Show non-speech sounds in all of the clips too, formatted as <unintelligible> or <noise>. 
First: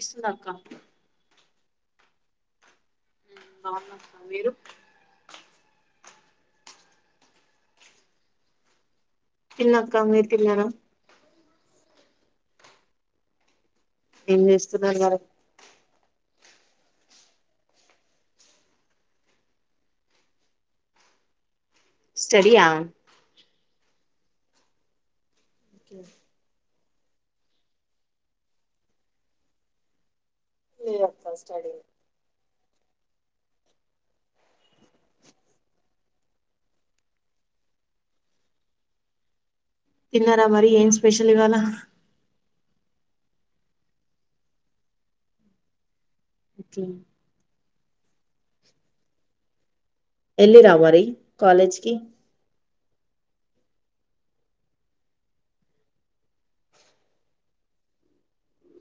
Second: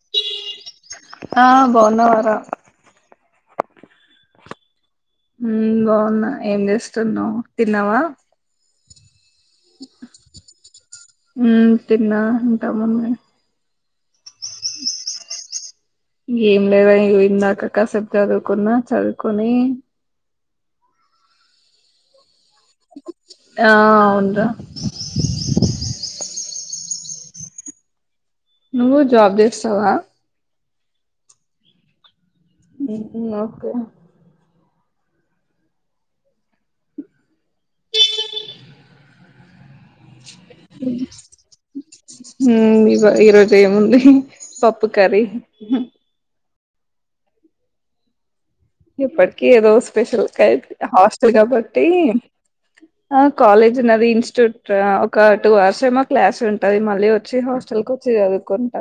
ఇస్తునక్క ఆ బావున్నవార మీరు ఉమ్ బావున్న ఏం చేస్తున్నా తిన్నావా తిన్నక్క మీర్ తిన్నారా ఉ తిన్నా ఇంతకుముందే ఎం చేస్తున్నారు మరే ఏం లేదు ఏం లే అక్క కాసేపు చదువుకున్న చదువుకొని స్టడీ ఆ ఆ అవున్ర నువ్వు జాబ్ చేస్తావా. మియాంత స్టడీ. ఉం నాక్క తిన్నారా మరి ఏమ్ స్పెషల్ ఇవాల. ఉమ్ ఇవ ఈ రోజు ఏముంది పప్పు కర్రీ. ఒకే. ఎప్పటికీ ఏదోస్ స్పెషల్ కైప్ ఎల్లిరా మరి హాస్టల్ కాలేజ్ కాబట్టి కి ఆ కాలేజ్ ఉన్నది ఇన్స్టిట్యూట్ ఒక టూ అవర్స్ ఏమో క్లాస్ ఉంటది మళ్ళీ వచ్చి హాస్టల్ కి వచ్చి చదువుకుంట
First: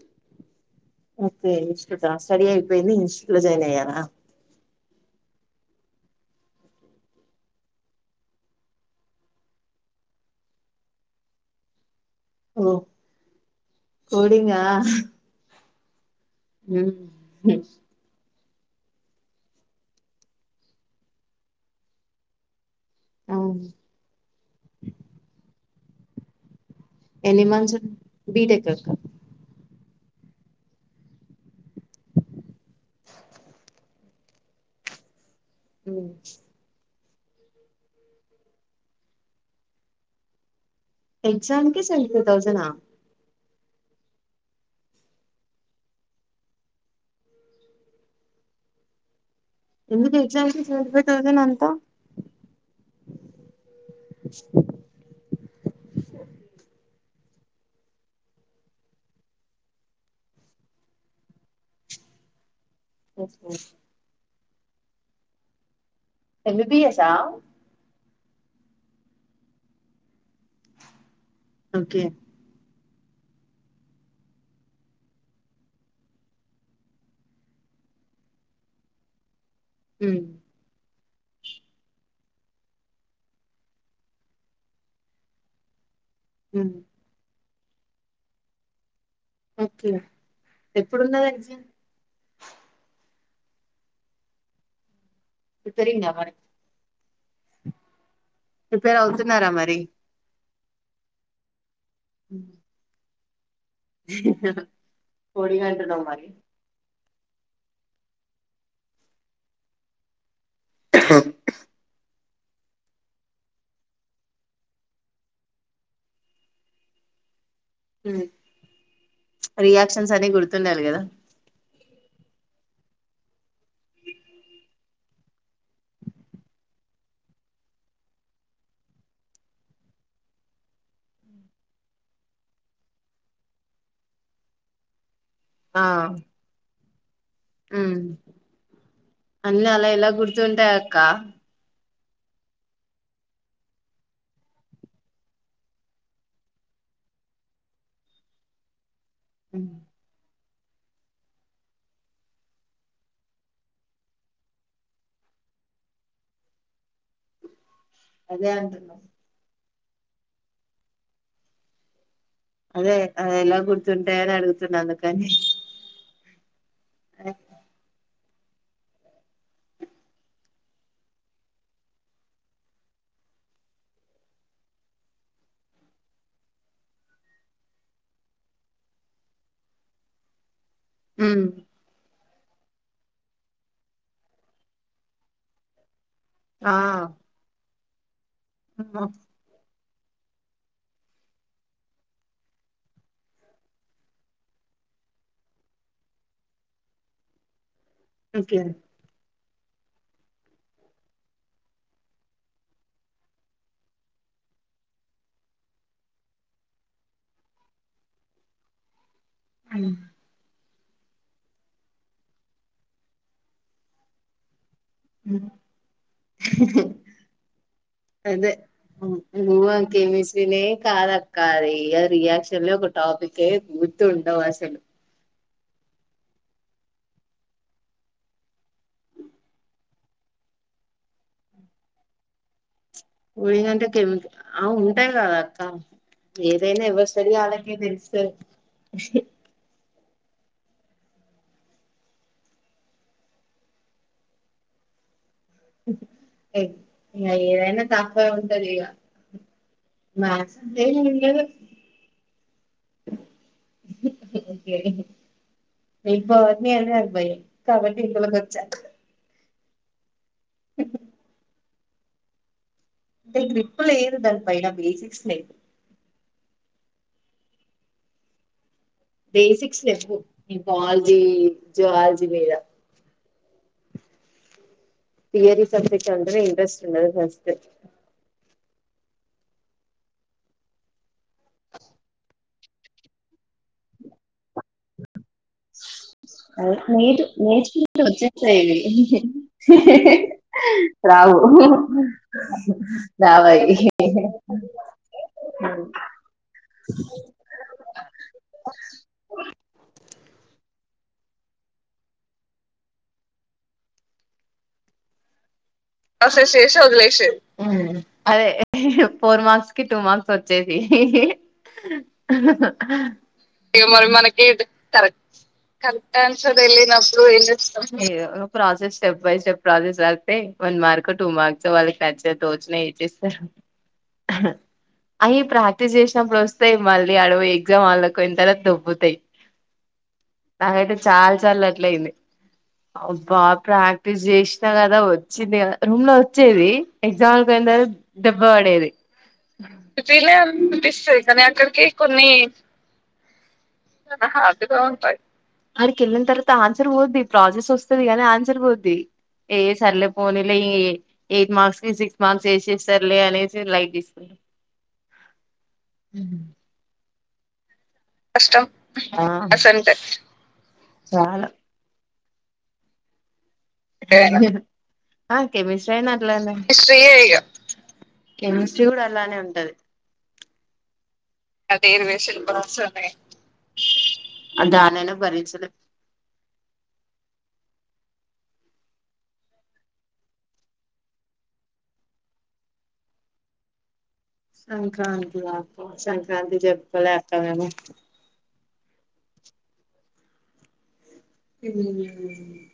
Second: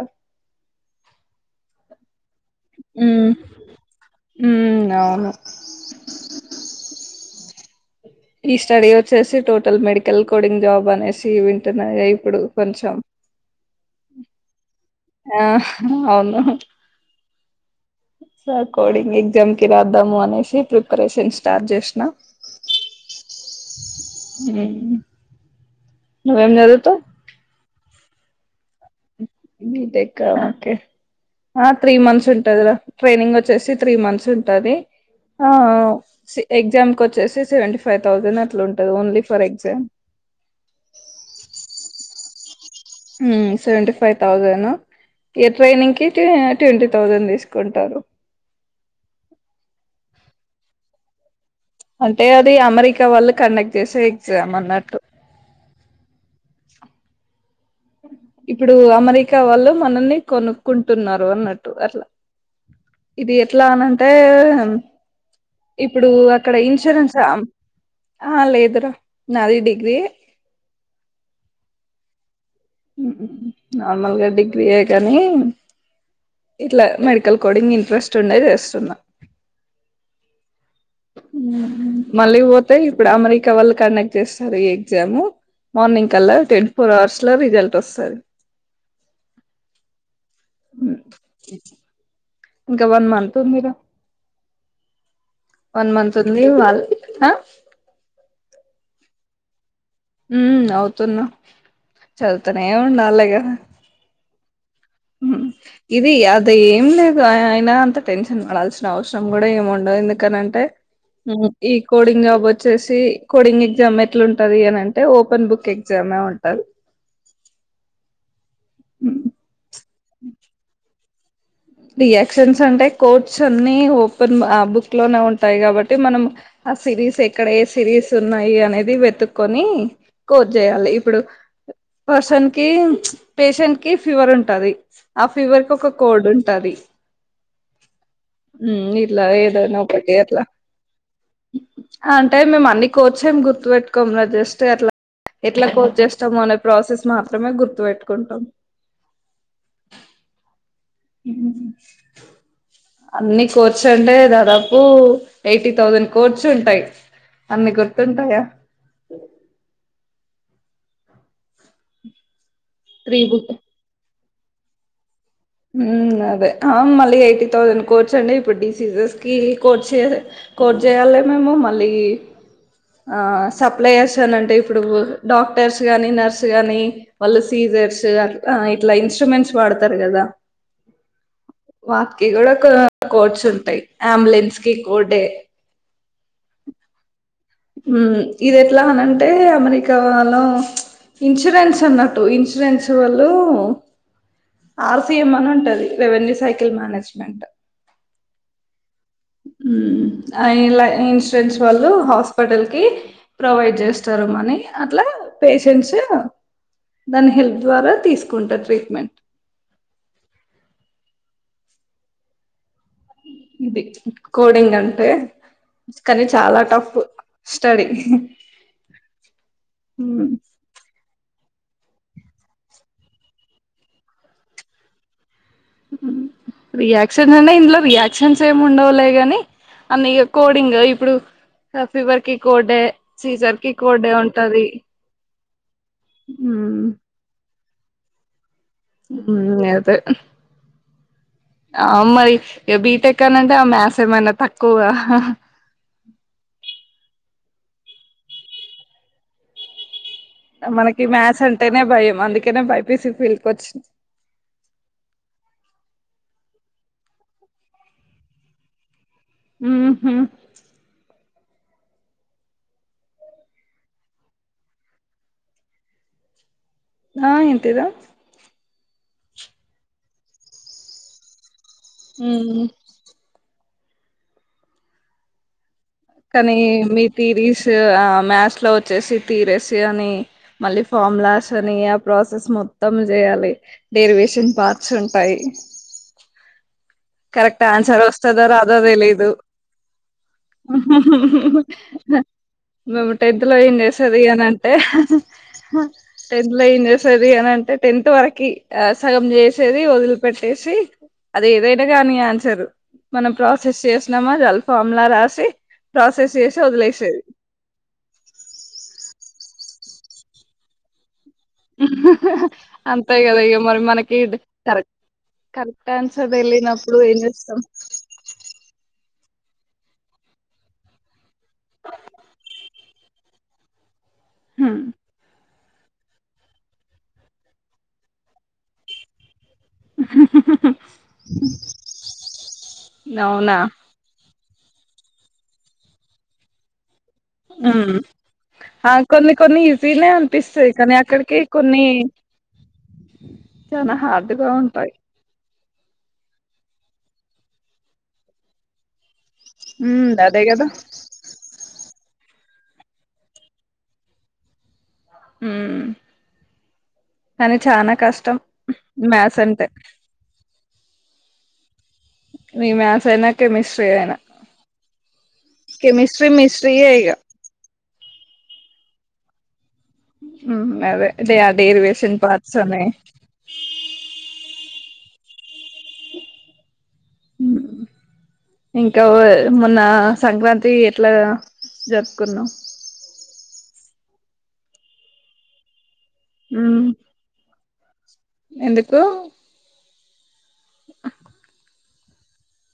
ఓకే ఇన్స్టిట్యూట్ ఆ స్టడీ అయి పోయింది ఇన్స్ట్యూట్ లో జయిన్ అయ్యారా ఉం అవును ఈ స్టడీ వచ్చేసి టోటల్ మెడికల్ కోడింగ్ జాబ్ అనేసి వింటున్నా అయి ఇప్పుడు ఓ కొంచెం ఆ అవును ఉం హు సార్ కోడింగ్ ఎగ్జామ్ కి రాద్దాము అనేసి ప్రిపరేషన్ స్టార్ట్ చేసినా అవును ఉం నువ్ ఎం జదువుతవ్ ఎన్ని మంత్స్ ఉ బిటెక్ బిటెకా ఒకే ఆ త్రీ మంత్స్ ఉంటది రా ట్రైనింగ్ వచ్చేసి త్రీ మంత్స్ ఉంటది ఆ అ సె ఎగ్జామ్ వచ్చేసి సెవెంటీ ఫైవ్ థౌజండ్ అట్లా ఉంటంది only for exam two thousand ఆ సెవెంటీ ఫైవ్ థౌజండ్ ఏ ట్రైనింగ్ కి ట్వంటీ థౌజండ్ తీసుకుంటారు ఎందుకు exam fees seventy five thousand అం అంటే అది అమెరికా వాళ్ళు కండక్ట్ చేసే ఎగ్జామ్ అన్నట్టు ఇప్పుడు అమెరికా వాళ్ళు మనల్ని కొనుక్కుంటున్నారు అన్నట్టు అట్లా ఇది ఎట్లా అనంటే ఉం ఇప్పుడు అక్కడ ఎంబీబిఎస్ ఆ ఇన్సూరెన్స్ ఆమ్ ఆ లేదు రా నాది డిగ్రీ ఎ ఓకే నార్మల్ గా డిగ్రీ యే కాని ఇట్లా మెడికల్ కోడింగ్ ఇంట్రెస్ట్ ఉండే చేస్తున్నా ఉహు మళ్ళీ పోతే ఇప్పుడు అమెరికా వాళ్ళ కండక్ట్ చేస్తారు ఈ ఎగ్జామ్ మార్నింగ్ కల్లా ట్వంటీ ఫోర్ అవర్స్ లో రి రిజల్ట్ వస్తది ఓకే ఎప్పుడుంద అది ఎగ్జామ్ ఇంకా వన్ మంత్ ఉందిరా వన్ ప్రిపేరింగా మంత్ మరి వుంది వాల్ అ ప్రిపేర్ అవుతున్నారా మరీ హ్మ్ అవుతున్నా చదుతనేవుండల్లెగా ఆ <inaudible> హ్మ్ కోడిగా అంటున్నావు ఇది మరి అది ఏం లేద్ అయిన అంత టెన్షన్ పడాల్సిన అవసరం కూడా ఏమి ఉండదు ఎందుకనం అ టే ఈ కోడింగ్ వచ్చేసి కోడింగ్ ఎగ్జామ్ ఎట్లుంటది అని అంటే ఓపెన్ బుక్ ఎగ్జామే ఉంటంది. హ్మ్ రియా క్షన్స్ అని గుర్తుండాలి కదా రియాక్షన్స్ అంటే కోర్ట్స్ అన్నీ ఓపెన్ ఆ బుక్ క్లోనే ఉంటాయి కాబట్టి మనం ఆ సిరీస్ ఎక్కడ ఏ సిరీస్ ఉన్నాయి అనేది వెతుక్కొని కోచ్ చేయాలి. ఇప్పుడు పర్సన్ కి ప్చ్ పేషెంట్ కి ఫీవర్ ఉంటాది. ఆ ఫీవర్ కి ఒక కోడ్ ఉం <unintelligible> హ్మ్ అందు ఏదైనా ఎలా ఎలా ఒకటి గుర్తు అట్లా ఉంటయక్క అంటే మేము అన్ని కోచ్ ఏం గుర్తు పెట్టుకోము రా జస్ట్ అట్లా ఎట్ల కోచ్ చేస్తాము అనే ప్రాసెస్ మాత్రమే గుర్తు పెట్టుకుంటాం. హ్మ్ హ్మ్ అన్నీ కోర్చ్ అంటే దాదాపు ఎయిటీ థౌసండ్ కోర్చ్ ఉంటాయ్ అన్ని గుర్ అదే అంటున్నా అదే అదెలా గుర్తుం తెర అడుగుతున్నాను తె హ్మ్ అదే ఆ మళ్ళీ ఎయిటీ థౌసండ్ కోర్చండి ఇప్పుడు డిసీసెస్ కి కోర్చ్ కోర్ట్ చేయాలే మేము మళ్ళీ ఆ సప్లయర్స్ అని అంటే ఇప్పుడు డాక్టర్స్ గానీ నర్స్ గానీ వాళ్ళు సీజర్స్ అ ఇట్లా ఇన్స్ట్రుమెంట్స్ వాడతారు గదా. హ్మ్ కి కూడా కో కోర్చ్ ఉంటయ్ అంబులెన్స్ కి కోర్డె ఆ ఉం ఇది ఎట్లా అనంటే అమెరిక్ రిక్ వాళ్లు ఇన్సూరెన్స్ ఉన్నట్టు ఇన్సూరెన్స్ వాళ్ళు ఆర్సిఎం అని ఉంటాది రెవెన్యూ సైకిల్ మేనేజ్మెంట్ ఓకే ఊమ్ ఆయ్ ఇలా ఇన్సూరెన్స్ వాళ్ళు హాస్పిటల్ కి ప్రొవైడ్ చేస్తారు మని అట్లా పేషెంట్స్ దాని హెల్ప్ ద్వారా తీసుకుంటారు ట్రీట్మెంట్ ఉమ్ ఇది కోడింగ్ అం ఉమ్ హుహు స్టడీ అదే నువ్వ కెమిస్ట్రీ నే కాద్ అక్ కా రి రియాక్షన్ లో ఒక టాపిక్ యే గుర్తు ఉండవు అసలు రియాక్షన్స్ అన్నా ఇందులో రియాక్షన్స్ ఏమి ఉండవులే గాని అన్న్ కోడింగ్ ఇప్పుడు ఫీవర్ కి కోడే సీజర్ కి ఉయ్అంటే కోడే కెమిక్ ఆ ఉంటది ఉంటాయి కాదా కా మ్మ్. ఏదైనా ఎవర్ స్టడీ ఆలే నీక్ తేల్ స్ <unintelligible> ఉమ్ అదే ఆ మరి ఇగ్ బీటెక్ అనంటే ఆ మ్యాస్ ఏమన్నా తక్కువ హుహు ఇగ్ ఏదైనా తక్కువ ఉంటది ఇగ మ్యాథ్స్ అంటే ఏం మనకి మ్యాథ్స్ ఉండదు అంటేనే భయం అందుకేనే బైపీసి ఫీల్ క్ వచ్చ్ మెన్ అద్ భయమ్ కాబట్టి ఇందులకి వచ్చా ఉమ్ ఉమ్ ఉహ్ అంటే గ్రిప్ లేదు దాని పైన బేసిక్స్ యే ఆ ఎంటిర బేసిక్స్ లేవు ఈ జూవాల్జి జూవలాజీ మీద ఉమ్ తీయరీ కానీ మీ తీరిస్ ఆ మ్యత్స్ లో వచ్చసీ తీరేసి అని మళ్ళి ఫామలాస్ అని ఆ ప్రాసెస్ మొత్తం చేయాలి డేరివేషన్ పర్ట్స్ ఉంటాయి నేర్చు కరెక్ట్ నేర్చు ఆన్సర్ వాస్తదో వచ్చేస్తాయి రాదో ఇవి తెలిదు రావు రావయి అవును అది వదిలిపెట్టేసి అది ఏదైనా లెద్ కాని ఆన్సర్ మనం ప్రాసెస్ చేసినమా చాల్ ఫార్ములా రాసి ప్రాసెస్ చేసి వదిలేషేది హ్మ్ అదే హే ఫోర్ మార్క్స్ కి టూ మర్క్స్ వచ్చేది అంతే <unintelligible> కదా ఇగ మరి మనకి కరెక్ట్ కరెక్ట్ ఆన్సర్ తెలియనప్పుడు ఏం చేస్తాం పైసా <unintelligible> ప్రాజెక్ట్స్ రాస్తే వన్ మార్క్ టూ మార్క్స్ వాళ్ళకి నచ్చి నాయి తోచినాయి ఇచ్చేస్తార్ అయ ప్రా చేసినప్పుడు ఒస్తాయ్ి మళ్ళీ అడవొయ్ ఎగ్జామ్ హాళ్ళక్ వోయిన్ తర్వాత దొబ్బుతాయ్ నాకైతె చాల్ సార్ల్ అట్ల అయింది అబా అవునా ప్రాక్టీస్ చేసి <inaudible> చిందిగా రూమ్ లో ఒచ్చేది ఎగ్జామ్ అయి ఉమ్ దెబ్బ పడేది ఆ కొన్ని కొన్ని ఈజీనే అనిపిస్తాయి అనిపిస్తది కానీ అక్కడికి కొన్ని హార్డ్ గా ఉంటాయ్ ఆడికి ఎళ్ళిన్ తర్వాత ఆన్సర్ వోద్ది ప్రాజెస్ వస్తది గాని ఆన్సర్ పోద్ది. ఏ సర్లే హ్మ్ ఎయిట్ మాక్స్ సిక్స్ మాక్స్ ఏసేస్తారులే అనేసి లైట్ తీసుకున్ హ్మ్ కన చానా కష్టం మ్యాథ్స్ అంటే మ్యాథ్సంటె చాలా రీ మ్యాథ్స్ ఐనా కెమిస్ట్రీ కెమిస్ట్రయినట్లానె మిస్ట్రీయే ఇగ కెమిస్ట్రీ కూడా అలానే ఉంటది. అదే డేరివేషన్ డెరివేషన్ పాట్స్ ప్రాసెస్ ఉన్నాయ్ నేను బరించలే ఇంకా మొన్నా సంక్రాంతీ ఎట్లా జరుపుకున్నవ్ సంక్రాంతి ఆ సంక్రాంతి ఉమ్ జరుప్కోలేక్క మేము కూ ఆ.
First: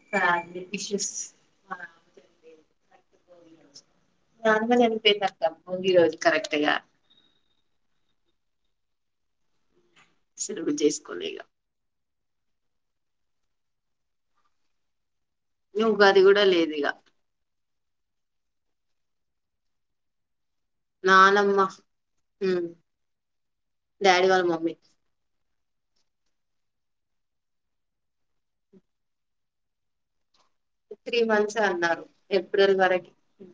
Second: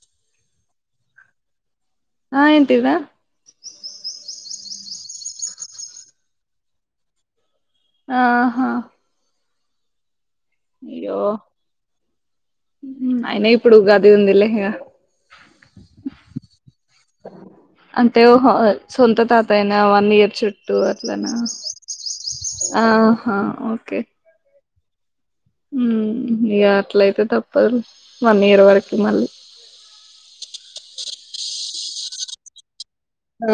Family issues. ఆ ఏంటివి రా. <inaudible> బోగి రోజ్ కరెక్ట్ గా. ఆహ సెలవు చేసుకోలే ఇగ అయిన ఇప్పుడు ఉగాది ఉంది లేగ ఉగాది గుడ లేదు ఇగ అంటే ఓహో సొంత తాతయ్యనా వన్ ఇయర్ చు టూ అట్లనా నానమ్మ ఆహా ఓకే. డాడీ వాళ్ళ మమ్మీ హ్మ్ ఇగా అట్లయితే తప్పదు వన్ ఇయర్ వరకి మళ్ళీ. త్రీ మంత్స్ అన్నారు ఏప్రిల్ వరక్ ఆ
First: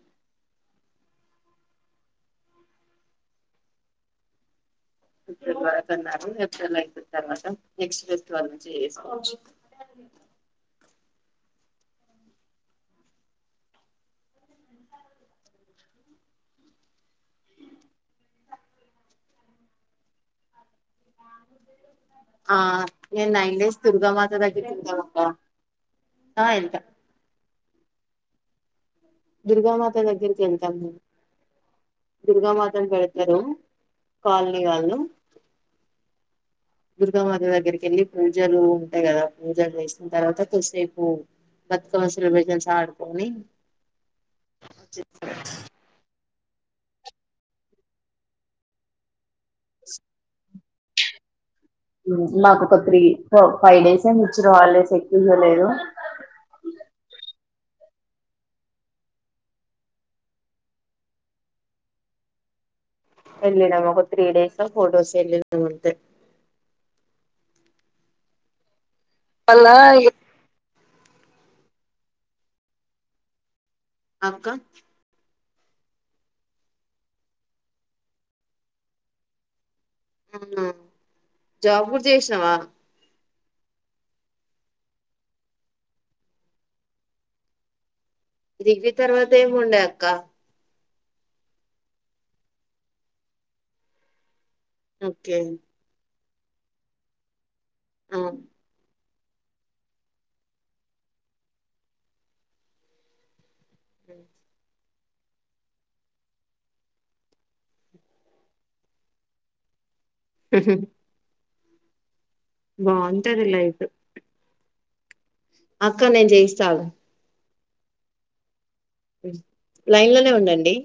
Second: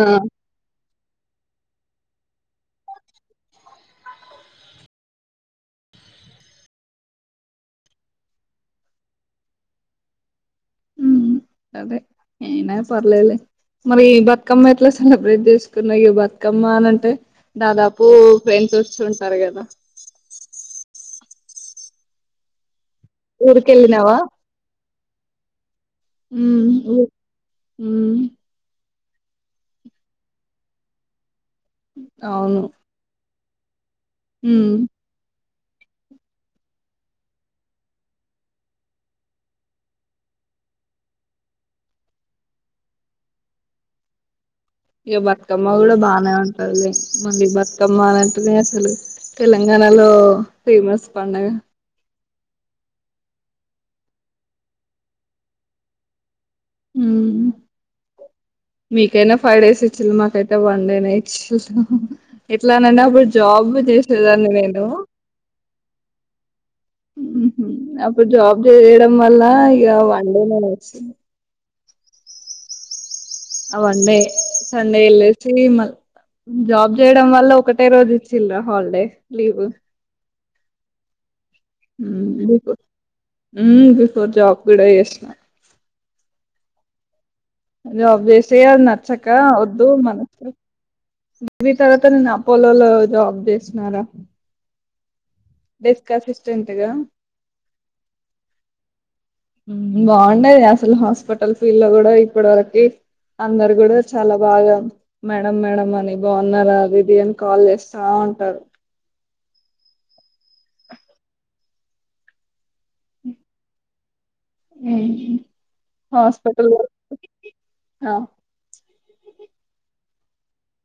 ఏప్రిల్ వరకు అన్నారు ఏప్రిల్ అయిపోయింది తర్వాత నెక్స్ట్ ఫెస్టివల్ నుంచి చేసుకోవచ్చు. ఉమ్ అదే అయినా పర్లేలే మరి బతుకమ్మ ఎట్లా సెలబ్రేట్ చేసుకున్నాయి బతుకమ్మ అనింటే దాదాపు ఫ్రెండ్స్ వస్తు ఉంటారు కదా. ఆ నైన్ డేస్ దుర్గ మాతా దగ్గర ఉంటా గా గ హ్మ్ ఓ హ్మ్ దుర్గామాత దగ్గరికి వెళ్తాం మెమ్ దుర్గా అవును మాతను పెడతారు కాలనీ ఉమ్ వళ్ళు దుర్గామాత దగ్గరికి వెళ్ళి పూజలు ఉంటాయి కదా పూజలు చేసిన తర్వాత కొద్సేపు బతుకమ్మ సెలబ్రేషన్స్ ఆడుకొని ఇయ బతుకమ్మ కూడా బానే ఉంట అదే మళ్ళీ బతుకమ్మనంటనే అసలు తెలంగాణలో ఫేమస్ పండుగ మాకు ఒక త్రీ ఫ ఫైవ్ డేస్ ఏమొ ఇచ్చి హలిడెస్ ఎక్వవ్వలేదు ఉమ్ మీకైనా ఫైవ్ డేస్ ఇచ్చలే మాకైతే వన్ డే న ఇచ్చ ఎట్లా అనండి వెళ్ళి నమ ఒక త్రీ డేస్ ఫోర్ డేస్ వెళ్ళినాం అంతే హు హ్మ్ అప్పుడు జబ్ మళ్ళ మళ్ళా ఇ వన్డే మ వస్తుంది వండే అక్క సండేల్ జాబ్ చేయడం వల్ల ఒకటే రోజు ఇచ్చిలరా హాలిడే లీవ్ అవునా జాబ్ కూడా చేసినావా హ్మ్ బిఫోర్ జాబ్ కూడా చేసిన జాబ్ జెసె నర్చక అది డిగ్రీ నచ్చక తర్వాత ఏమి ఉండే వద్దు అక్క మనకు దది తర్వాతన నాపోలలో జాబ్ చేసన్నారా ఓ ఓకే సిస్స్టంట్గా ఆ బాగుండేది అసలు హాస్పిటల్స్ ఫిల్డొ కూడా ఇప్పటి వరకి అందరు కూడా చాలా బాగా మేడం మేడం అని బాగున్నారా అది ఇది అని కాల్ చేస్తా ఉంటారు హ్మ్హ్మ్ బగుంటాది ఇల అయితే ఉమ్ అక్క నేం జయిస్తా అ లైన్ లోనే ఉండండి.